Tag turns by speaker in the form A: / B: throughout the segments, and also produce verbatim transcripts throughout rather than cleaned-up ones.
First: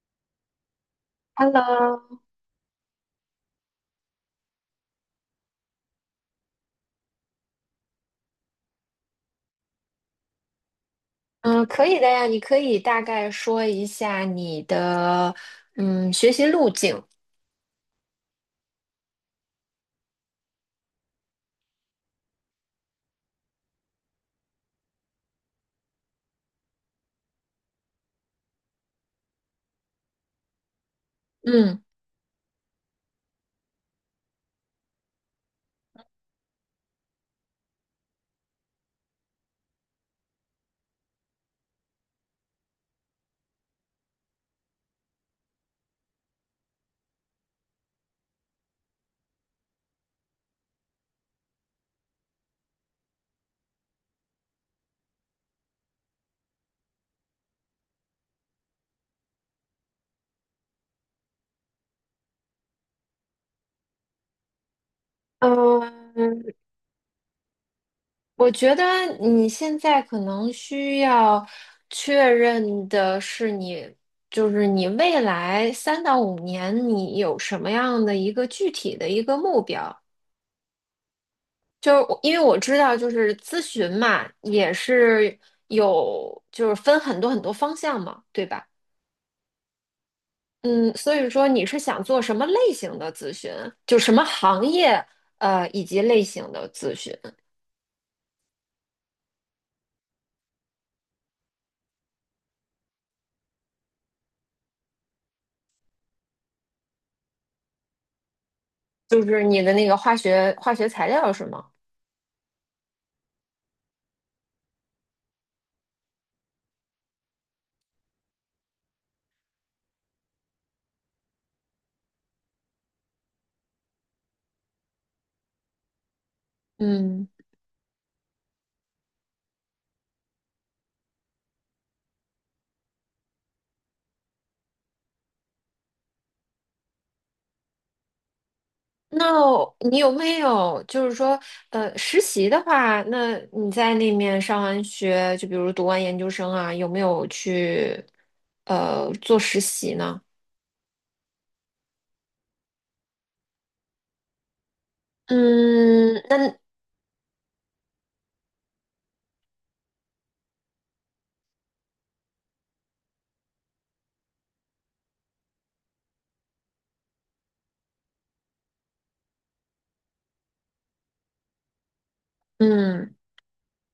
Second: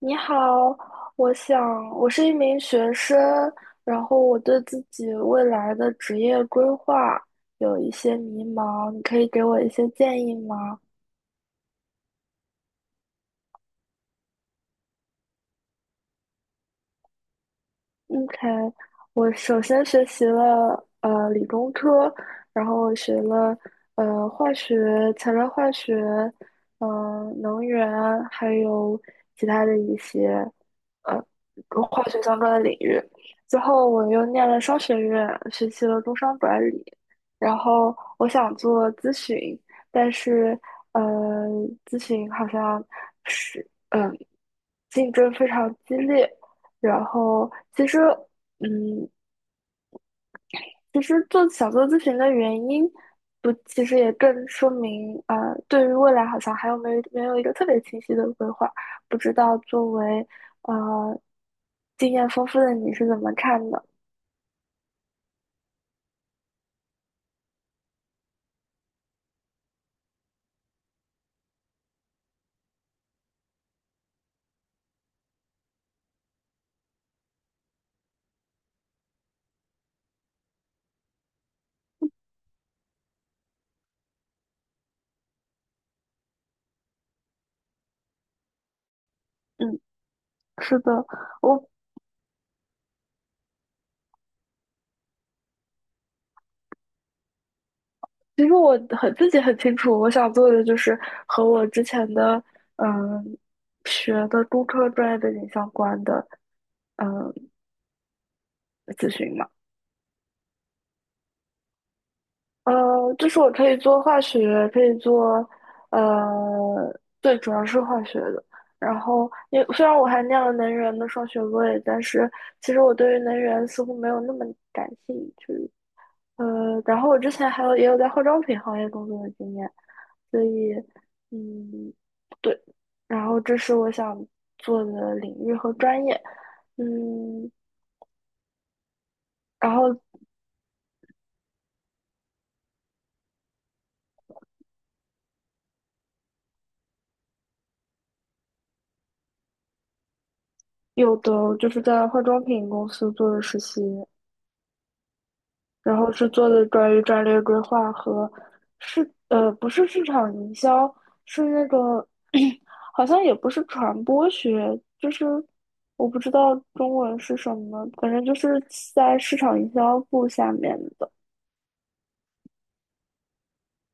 A: 你好，我想
B: Hello，
A: 我是一名学生，然后我对自己未来的职业规划有一些迷茫，你可以给我一些建议吗？
B: 嗯，可以的呀，你可以大概说一下你的嗯学习路径。
A: OK，我首先学习了呃理工科，然后我学了呃化学、材料化学，呃能源，还有其他的一些呃
B: 嗯
A: 跟化学相关的领域。最后我又念了商学院，学习了工商管理。然后我想做咨询，但是呃咨询好像是嗯、竞争非常激烈。然后其实，嗯，其实做想做咨询的原因，不，其实也更说明，啊，对于未来好像还有没有没有一个特别清晰的规划，不知道作为呃经验丰富的你是怎么看的？
B: 嗯，我觉得你现在可能需要确认的是你，就是你未来三到五年你有什么样的一个具体的一个目标。就是我因为我知道，就是咨询嘛，也是有就是分很多很多方向嘛，对吧？
A: 嗯，是
B: 嗯，
A: 的，
B: 所以说你
A: 我
B: 是想做什么类型的咨询？就什么行业，呃，以及类型的咨询？
A: 其实我很自己很清楚，我想做的就是和我之前的嗯学的工科专业背景相关的嗯咨
B: 就
A: 询
B: 是
A: 嘛。
B: 你的那个化学化学材料是吗？
A: 呃，就是我可以做化学，可以做，呃，对，主要是化学的。然后也虽然我还念了能源的双学位，但是其实我对于能源似乎没有那么感兴趣。呃，然后我
B: 嗯，
A: 之前还有也有在化妆品行业工作的经验，所以嗯，对，然后这是我想做的领域和专业，嗯，
B: 那
A: 然后
B: 你有没有就是说，呃，实习的话，那你在那面上完学，就比如读完研究生啊，有没有去呃做实习呢？
A: 有的就是在化妆品公司做的实习，然后
B: 嗯，
A: 是做
B: 那
A: 的关于战略规划和市呃不是市场营销，是那个 好像也不是传播学，就是我不知道中文是什么，反正就是在市场营销部下面的。
B: 嗯。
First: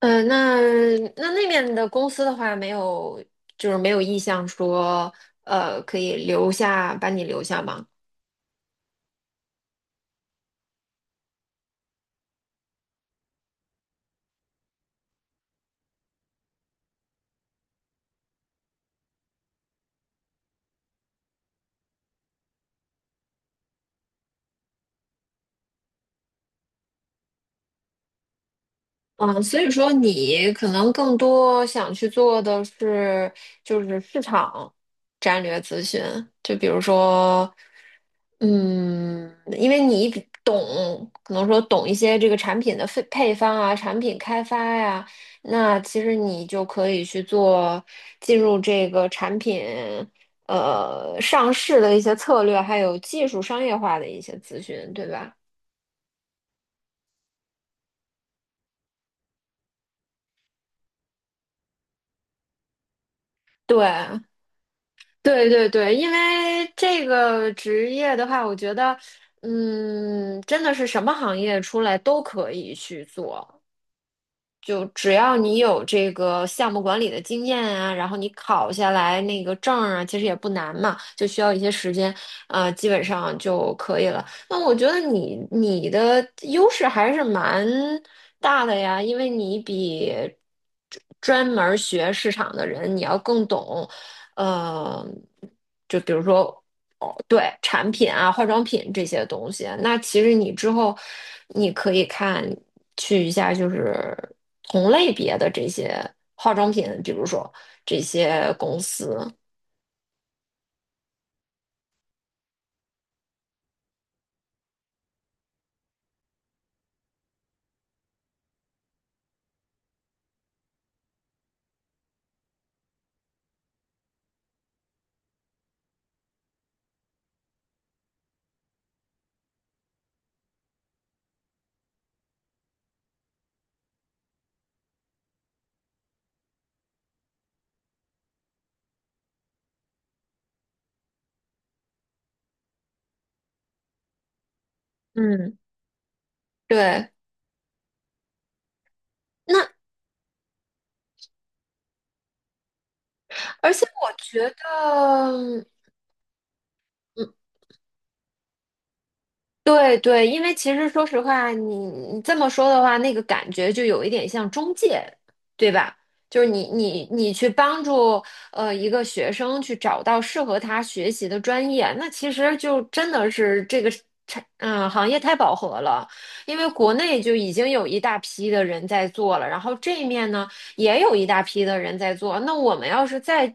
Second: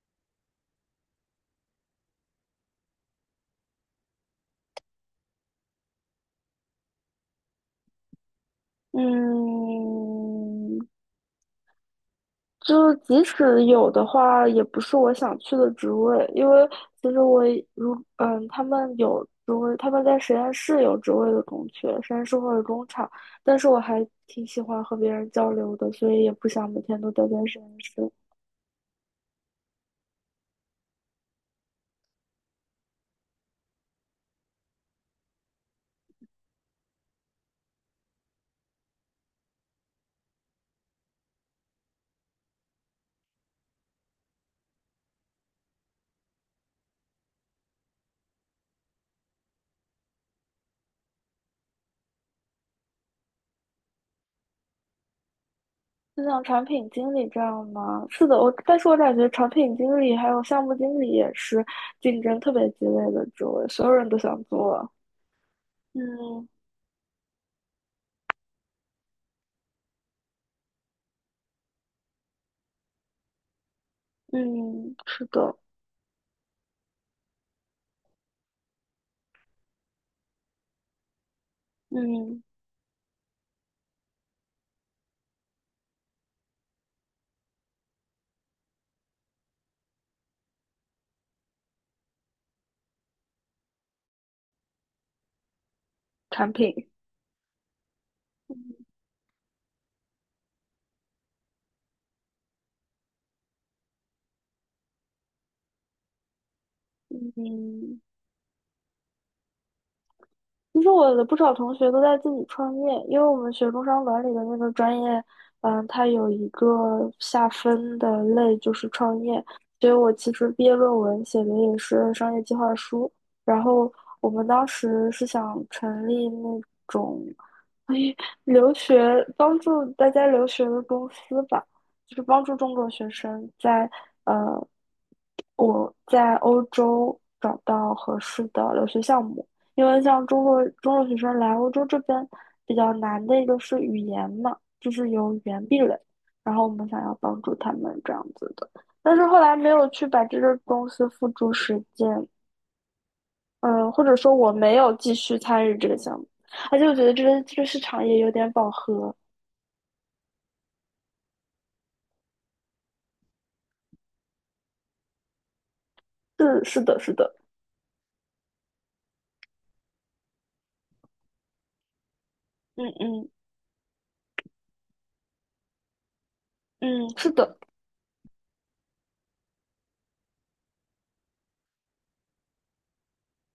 B: 嗯，那那那面的公司的话，没有，就是没有意向说，呃，可以留下，把你留下吗？
A: 嗯，就是即使有的话，也不是我想去的职位，因为其实我如嗯，他们有职位，他们在实验室有职位的空缺，实验室或者工厂，但是我还挺喜欢和别人交流的，所以也不想每天都待在实验室。
B: 嗯，所以说你可能更多想去做的是，就是市场战略咨询，就比如说，嗯，因为你比懂，可能说懂一些这个产品的配配方啊，产品开发呀，那其实你就可以去做进入这个产品呃上市的一些策略，还有技术商业化的一些咨询，对吧？
A: 就像产品经理这样吗？是的，我但是我感觉产品经理还有项目经理也是竞争特别激烈的职位，所
B: 对。
A: 有人都想做。
B: 对对对，因
A: 嗯
B: 为这个职业的话，我觉得，嗯，真的是什么行业出来都可以去做，就
A: 嗯，
B: 只
A: 是
B: 要
A: 的，
B: 你有这个项目管理的经验啊，然后你考下来那个证儿啊，其实也不难嘛，就需要一些时间，
A: 嗯，
B: 呃，基本上就可以了。那我觉得你你的优势还是蛮大的呀，因为你比专专门儿学市场的人你要更懂，呃，就比如
A: 产
B: 说。
A: 品，
B: 哦，对，产品啊，化妆品这些东西，那其实你之后你可以看。去一下就是同类别的这些化妆品，比如说这
A: 嗯。
B: 些公司。
A: 其实我的不少同学都在自己创业，因为我们学工商管理的那个专业，嗯，它有一个下分的类就是创业，所以我其实毕业论文写的也是商业计划书。然后我们当时是想成立那种。留学帮助大家留学的公司吧，就是帮助中国学生在呃我在欧洲找到合适的留学项目，因为像中国中国学生来欧洲这边比较难的一个是语言嘛，就是有语
B: 嗯，
A: 言壁垒，然后我们想
B: 对。
A: 要帮助他们这样子的，但是后来
B: 那
A: 没有去把这个公司付诸实践，
B: 而且
A: 嗯，或
B: 我
A: 者说
B: 觉
A: 我
B: 得，
A: 没有继续
B: 嗯，
A: 参与这个项目，而且我觉得这个这个市场也有点饱和。
B: 对对，因为其实说实话，你你这么说的话，那个感觉就有一点像中介，对吧？就是你
A: 是是的，
B: 你
A: 是
B: 你
A: 的，
B: 去帮助呃一个学生去找到适合他学习的专业，那其实就
A: 嗯
B: 真的
A: 嗯
B: 是这个产嗯行业太饱和了，因为国
A: 嗯
B: 内
A: 是
B: 就已
A: 的，
B: 经有一大批的人在做了，然后这一面呢也有一大批的人在做，那我们要是再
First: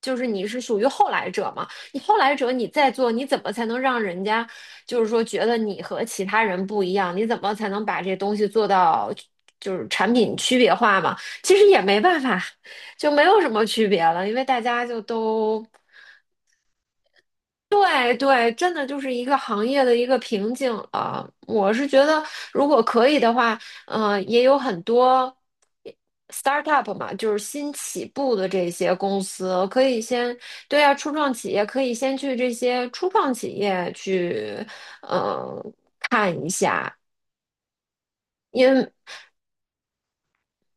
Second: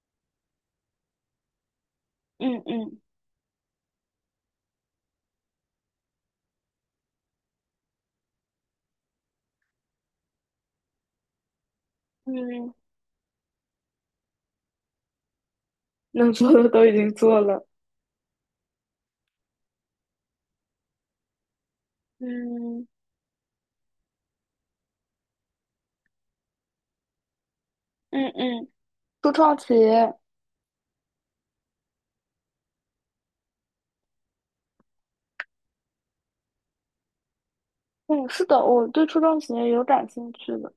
B: 就是你是属于后来者嘛？你后来者
A: 嗯
B: 你再
A: 嗯
B: 做，你怎么才能让人家就是说觉得你和其他人不一样？你怎么才能把这东西做到就是产品区别化嘛？其实也没办法，
A: 嗯
B: 就没有什么区别了，因为大家就都。
A: 能做的都已经做了。
B: 对对，真的就是一个行业的一个瓶颈了。我是觉得，如果
A: 嗯
B: 可以的话，嗯、也有很多 startup 嘛，就是新起
A: 嗯
B: 步的
A: 嗯
B: 这些公
A: 初创
B: 司，
A: 企
B: 可以
A: 业，
B: 先，对啊，初创企业可以先去这些初创企业去。嗯，
A: 嗯，是的，我
B: 因
A: 对初创企业有感兴趣的，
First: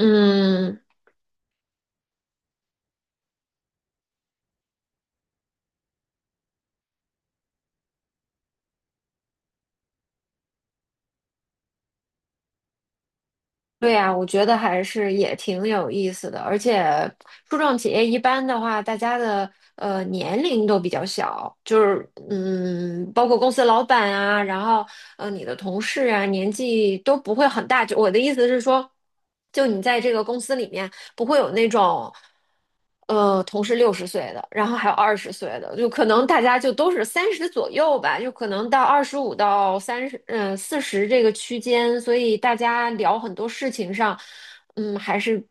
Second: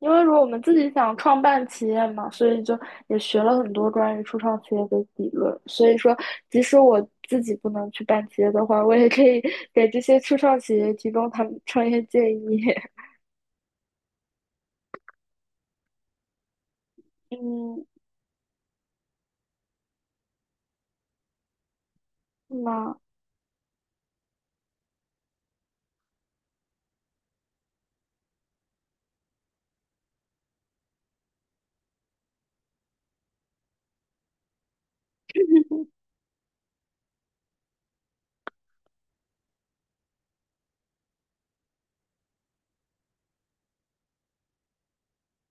A: 因为如果我们自己想创办企业嘛，所以就也学了很多关于初创企业的理论。所以说，即使我自己不能去办企业的话，我也可以 给这些初创企业提供他们创业建议。
B: 对呀，我觉得还是也挺有意思的，而且 初创
A: 嗯，
B: 企业一般的话，大家的呃年龄都比较小，就是
A: 是吗？
B: 嗯，包括公司老板啊，然后呃你的同事啊，年纪都不会很大。就我的意思是说，就你在这个公司里面。不会有那种，呃，同是六十岁的，然后还有二十岁的，就可能大家就都是三十左右吧，就可能到二十五到三十，嗯，四十这个区间，所以大家聊很多事情上，嗯，还是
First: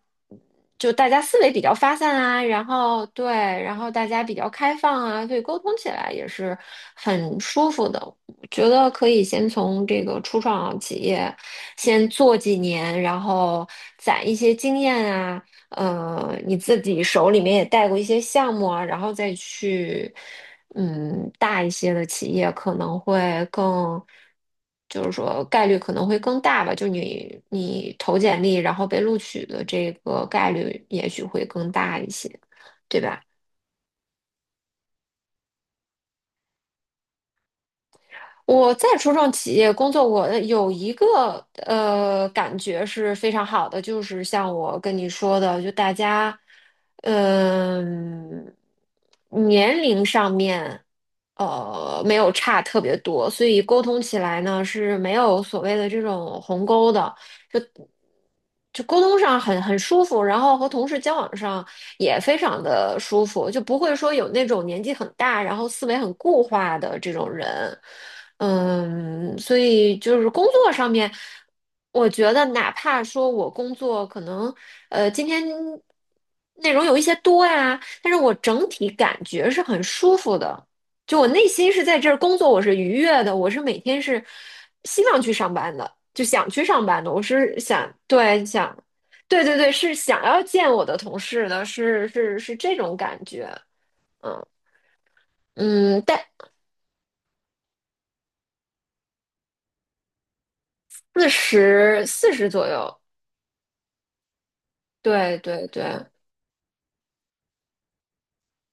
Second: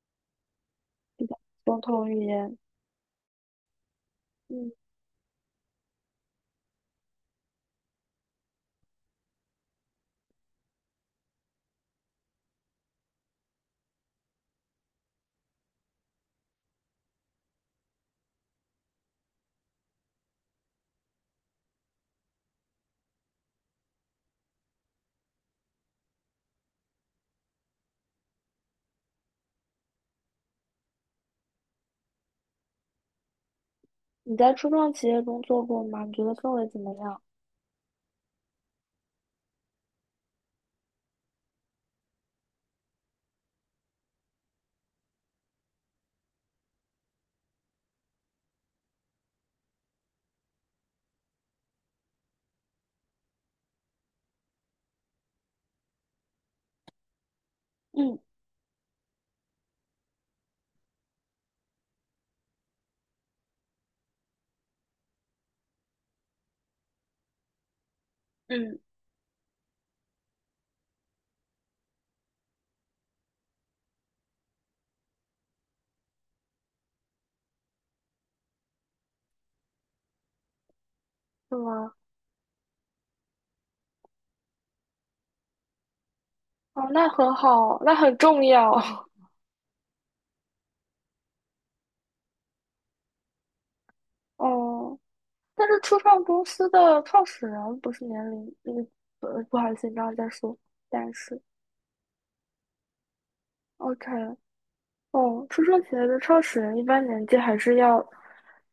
B: 就大家
A: 比较
B: 思维比较
A: 共
B: 发
A: 同
B: 散
A: 语
B: 啊，
A: 言，
B: 然后对，然后大家比较
A: 嗯。
B: 开放啊，所以沟通起来也是很舒服的。我觉得可以先从这个初创企业先做几年，然后攒一些经验啊，呃，你自己手里面也带过一些项目啊，然后再去，嗯，大一些的企业可能会更，就是说概率可能会更大吧，就你你投简历然后被录取的这个概率也许会更大一些，对吧？
A: 你在初创企业中做过吗？你觉得氛围怎么样？
B: 我在初创企业工作过，呃有一个呃感觉是非常好的，就是像我跟你说的，就大家，嗯、年龄上面，呃，没有差特别多，所以沟通起来呢是没有所谓的这种鸿沟的。
A: 嗯
B: 就沟通上很很舒服，然后和同事交往上也非常的舒服，就不会说有那种年纪很大，然后思维很固化的这种人。
A: 嗯，
B: 嗯，所以就是工作上面，我觉得哪怕说我工作可能呃今天内容有一些多呀，但是我整体感觉是很舒服的。就我内
A: 是
B: 心是
A: 吗？
B: 在这儿工作，我是愉悦的，我是每天是希望去上班的，就想去上
A: 哦，
B: 班
A: 那
B: 的，我
A: 很
B: 是
A: 好，
B: 想，
A: 那很
B: 对，
A: 重要。
B: 想，对对对，是想要见我的同事的，是是是这种感觉，嗯
A: 哦，但是初
B: 嗯，但
A: 创公司的创始人不是年龄，嗯，呃，不好意思，你刚刚在说，但
B: 四
A: 是
B: 十四十左右，
A: ，OK，
B: 对
A: 哦，初
B: 对
A: 创企
B: 对
A: 业的创始人一般年纪还是要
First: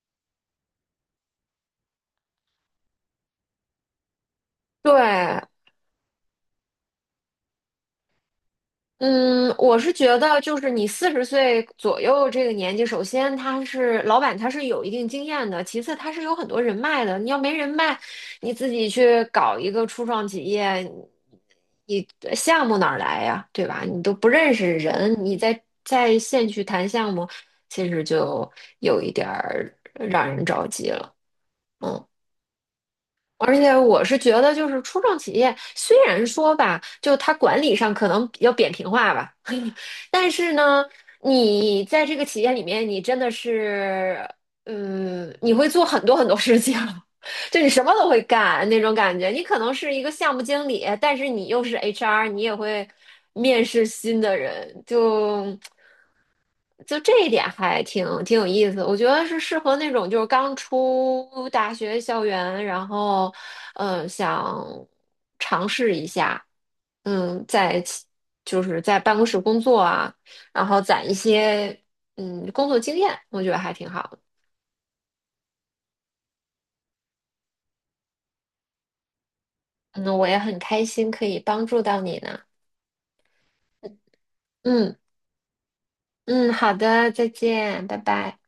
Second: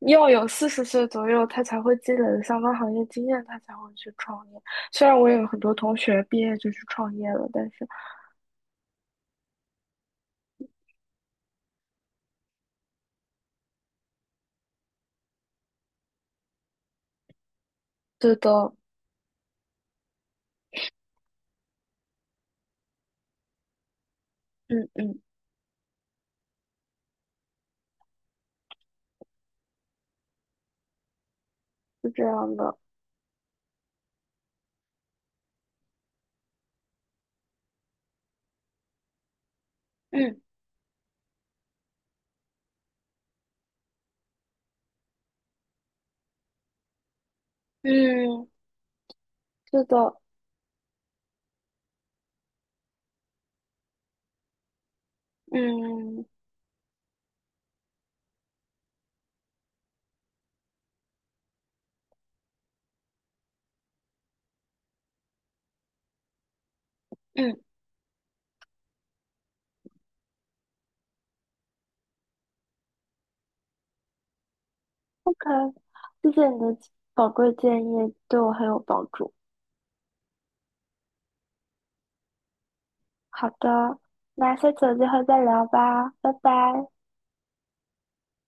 A: 要有四十岁左右，他才会积累的相关行业经验，他才会去创业。虽然我也
B: 对。
A: 有很多同学毕业就去创业了，但是
B: 嗯，我是觉得，就是你四十岁左右这个年纪，首先他是老板，他是有一定经验的；其次，他是有很多人脉的。你要没人脉，
A: 对
B: 你自
A: 的，
B: 己去搞一个初创企业，你你项目哪儿来呀？对吧？你都不认识
A: 嗯嗯，
B: 人，你在在线去谈项目，其实就有一点儿让人着急了。嗯。
A: 是这样的。
B: 而且我是觉得，就是初创企业虽然说吧，就它管理上可能比较扁平化吧，但
A: 嗯。
B: 是呢，你在这个企业里面，你真的是，嗯，你会做很多很多事情，就你什么都会
A: 嗯，
B: 干那种感觉。你可能
A: 是
B: 是一个
A: 的，
B: 项目经理，但是你又是 H R，你也会面试新的人，就。
A: 嗯
B: 就这一点还挺挺有意思，我觉得是适合那种就是刚出大学校园，然后，嗯、想尝试一下，嗯，
A: 嗯
B: 在其就是在办公室工作啊，然后攒一些嗯工作经验，我觉得还挺好的。
A: ，OK，谢谢你的宝贵建议，对我很有帮助。
B: 嗯，我也很开心可以帮助到你呢。
A: 好的，那下次有
B: 嗯
A: 机会再聊吧，拜
B: 嗯，
A: 拜。
B: 好的，再见，拜拜。